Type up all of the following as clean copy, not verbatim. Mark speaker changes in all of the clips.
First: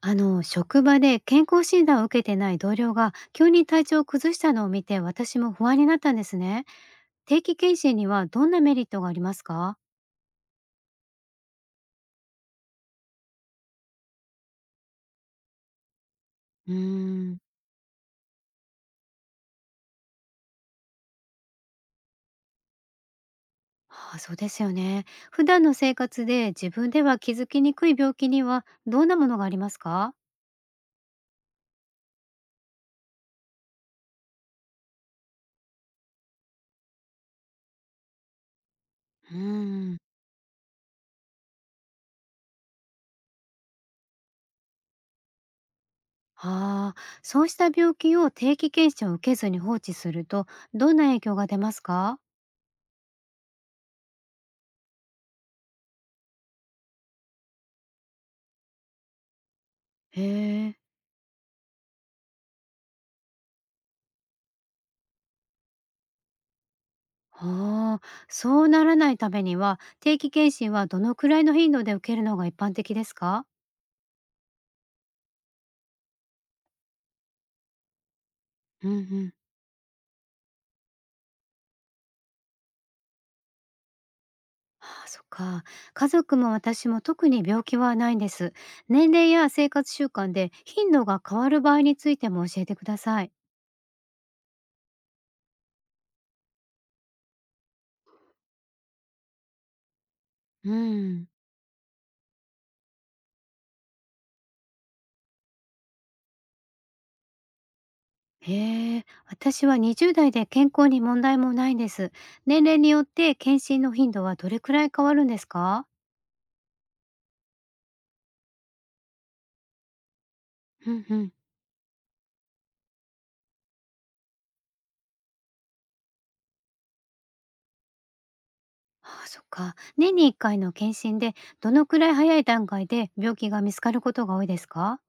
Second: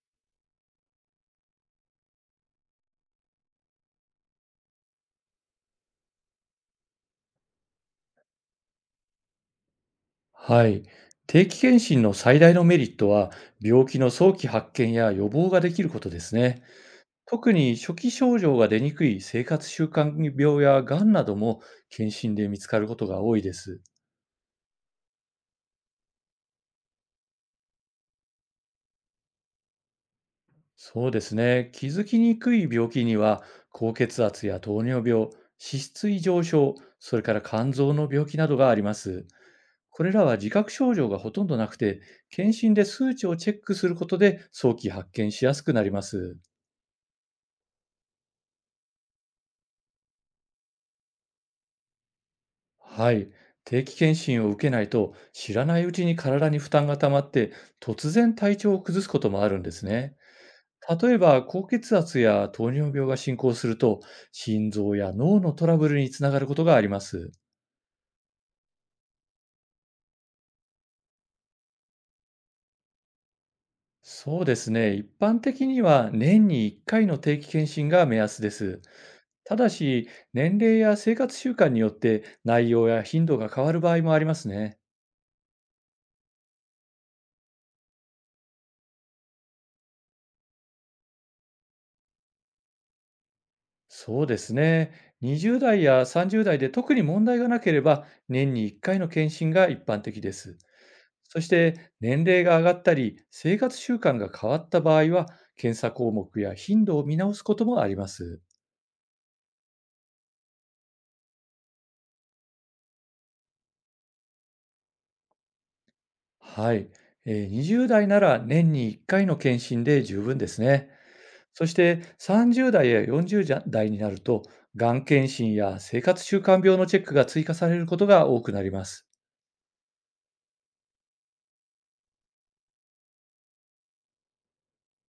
Speaker 1: あの職場で健康診断を受けてない同僚が急に体調を崩したのを見て私も不安になったんですね。定期検診にはどんなメリットがありますか？
Speaker 2: はい。定期検診の最大のメリットは、病気の早期発見や予防ができることですね。
Speaker 1: うーん、
Speaker 2: 特に初期症状が出にくい生活習慣病やがんなども検診で見つかることが多いです。
Speaker 1: ああ、そうですよね。普段の生活で自分では気づきにくい病気にはどんなものがありますか？
Speaker 2: そうですね。気づきにくい病気には、高血圧や糖尿病、脂質異常症、それから肝臓の病気などがあります。
Speaker 1: うーん。
Speaker 2: これらは自覚症状がほとんどなくて、検診で数値をチェックすることで早期発見しやすくなります。
Speaker 1: ああ、そうした病気を定期検診を受けずに放置するとどんな影響が出ますか？
Speaker 2: はい。定期検診を受けないと知らないうちに体に負担が溜まって突然体調を崩すこともあるんですね。
Speaker 1: へえ。
Speaker 2: 例えば高血圧や糖尿病が進行すると心臓や脳のトラブルにつながることがあります。
Speaker 1: ああ、そうならないためには、定期検診はどのくらいの頻度で受けるのが一般的ですか？
Speaker 2: そうですね。一般的には年に1回の定期検診が目安です。
Speaker 1: うんうん。
Speaker 2: ただし年齢や生活習慣によって内容や頻度が変わる場合もありますね。
Speaker 1: ああ、そっか。家族も私も特に病気はないんです。年齢や生活習慣で頻度が変わる場合についても教えてください。
Speaker 2: そうですね。20代や30代で特に問題がなければ、年に1回の検診が一般的です。
Speaker 1: うん。
Speaker 2: そして、年齢が上がったり、生活習慣が変わった場合は、検査項目や頻度を見直すこともあります。
Speaker 1: へえ、私は20代で健康に問題もないんです。年齢によって検診の頻度はどれくらい変わるんですか？
Speaker 2: はい。20代なら年に1回の検診で十分ですね。
Speaker 1: うんうん。
Speaker 2: そして、30代や40代になると、がん検診や生活習慣病のチェックが追加されることが多くなります。
Speaker 1: ああ、そっか。年に1回の検診で、どのくらい早い段階で病気が見つかることが多いですか？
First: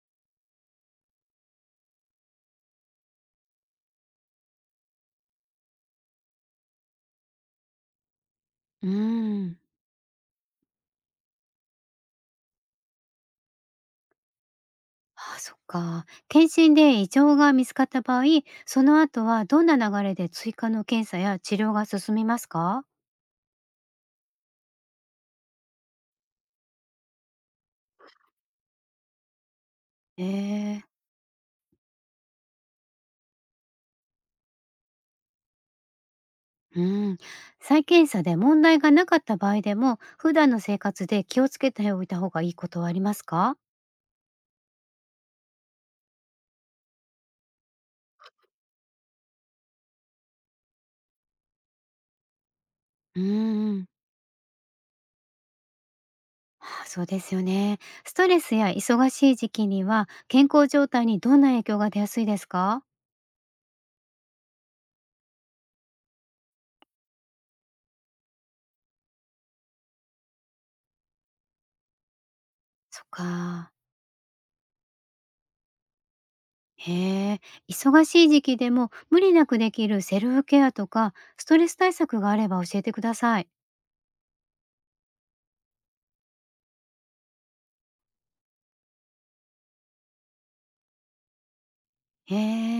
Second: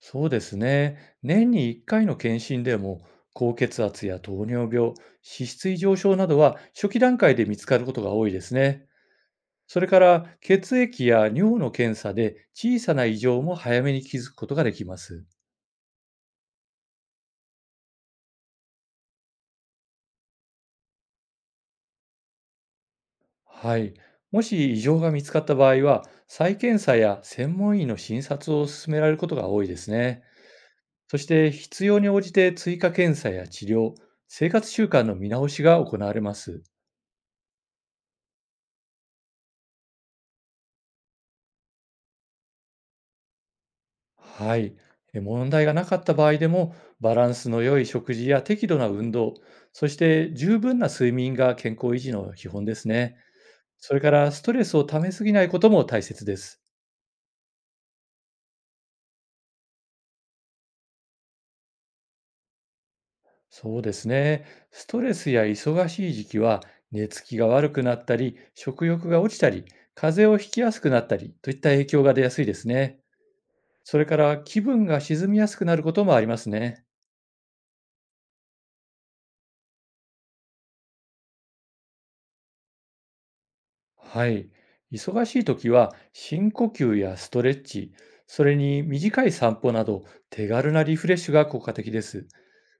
Speaker 2: そうですね。年に1回の検診でも、高血圧や糖尿病、脂質異常症などは初期段階で見つかることが多いです
Speaker 1: う
Speaker 2: ね。
Speaker 1: ーん。
Speaker 2: それから、血液や尿の検査で小さな異常も早めに気づくことができます。
Speaker 1: ああ、そっか。検診で異常が見つかった場合、その後はどんな流れで追加の検査や治療が進みますか？
Speaker 2: はい。もし異常が見つかった場合は、再検査や専門医の診察を勧められることが多いですね。
Speaker 1: ええ。
Speaker 2: そして、必要に応じて追加検査や治療、生活習慣の見直しが行われます。
Speaker 1: うん。再検査で問題がなかった場合でも、普段の生活で気をつけておいた方がいいことはありますか？
Speaker 2: はい。問題がなかった場合でも、バランスの良い食事や適度な運動、そして十分な睡眠が健康維持の基本ですね。
Speaker 1: うーん。
Speaker 2: それからストレスをためすぎないことも大切です。
Speaker 1: あ、そうですよね。ストレスや忙しい時期には健康状態にどんな影響が出やすいですか？
Speaker 2: そうですね。ストレスや忙しい時期は、寝つきが悪くなったり、食欲が落ちたり、風邪をひきやすくなったりといった影響が出やすいです
Speaker 1: そ
Speaker 2: ね。
Speaker 1: っか。
Speaker 2: それから気分が沈みやすくなることもありますね。
Speaker 1: へえ。忙しい時期でも無理なくできるセルフケアとかストレス対策があれば教えてください。
Speaker 2: はい。忙しい時は深呼吸やストレッチ、それに短い散歩など手軽なリフレッシュが効果的です。
Speaker 1: へ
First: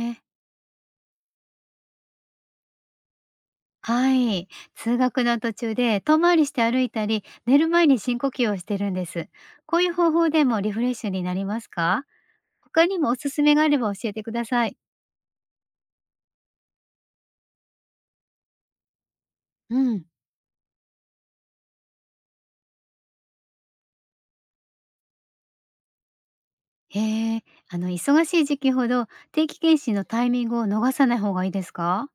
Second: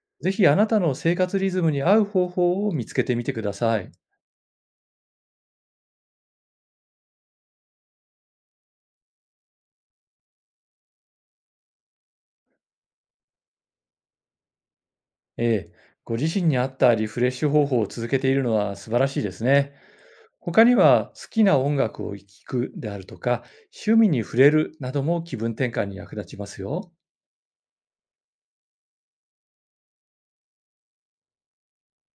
Speaker 1: え。
Speaker 2: ぜひあなたの生活リズムに合う方法を見つけてみてください。
Speaker 1: はい。通学の途中で遠回りして歩いたり寝る前に深呼吸をしてるんです。こういう方法でもリフレッシュになりますか？他にもおすすめがあれば教えてください。
Speaker 2: ええ、ご自身に合ったリフレッシュ方法を続けているのは素晴らしいですね。
Speaker 1: うん。
Speaker 2: 他には好きな音楽を聴くであるとか、趣味に触れるなども気分転換に役立ちますよ。
Speaker 1: へえ、忙しい時期ほど定期検診のタイミングを逃さない方がいいですか？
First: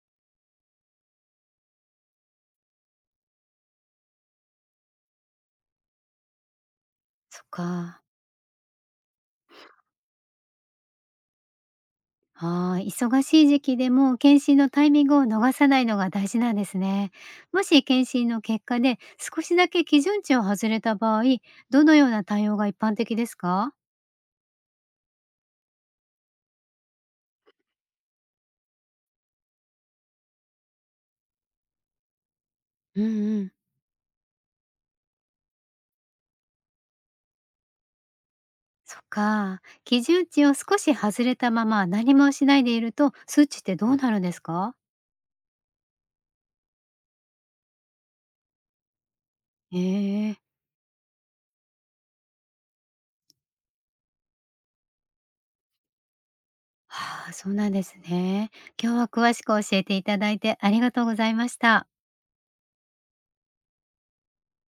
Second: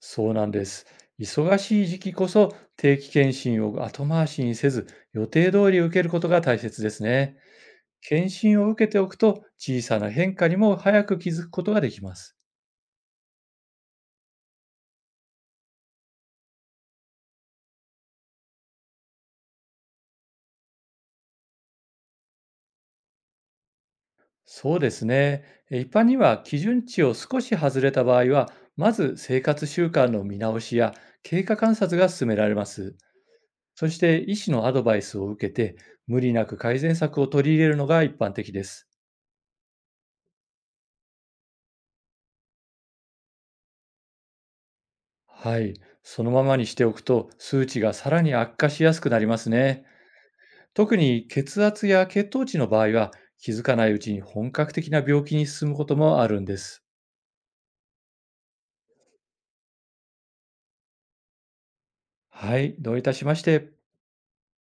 Speaker 2: そうなんです。忙しい時期こそ定期検診を後回しにせず、予定通り受けることが大切ですね。
Speaker 1: そっか。
Speaker 2: 検診を受けておくと、小さな変化にも早く気づくことができます。
Speaker 1: ああ、忙しい時期でも検診のタイミングを逃さないのが大事なんですね。もし検診の結果で少しだけ基準値を外れた場合、どのような対応が一般的ですか？
Speaker 2: そうですね。一般には基準値を少し外れた場合は、まず生活習慣の見直しや経過観察が進められます。
Speaker 1: うんうん。
Speaker 2: そして医師のアドバイスを受けて、無理なく改善策を取り入れるのが一般的です。
Speaker 1: そっか。基準値を少し外れたまま何もしないでいると数値ってどうなるんですか？
Speaker 2: はい、そのままにしておくと数値がさらに悪化しやすくなります
Speaker 1: へ
Speaker 2: ね。
Speaker 1: え。
Speaker 2: 特に血圧や血糖値の場合は気づかないうちに本格的な病気に進むこともあるんです。
Speaker 1: はあ、そうなんですね。今日は詳しく教えていただいてありがとうございました。
Speaker 2: はい、どういたしまして。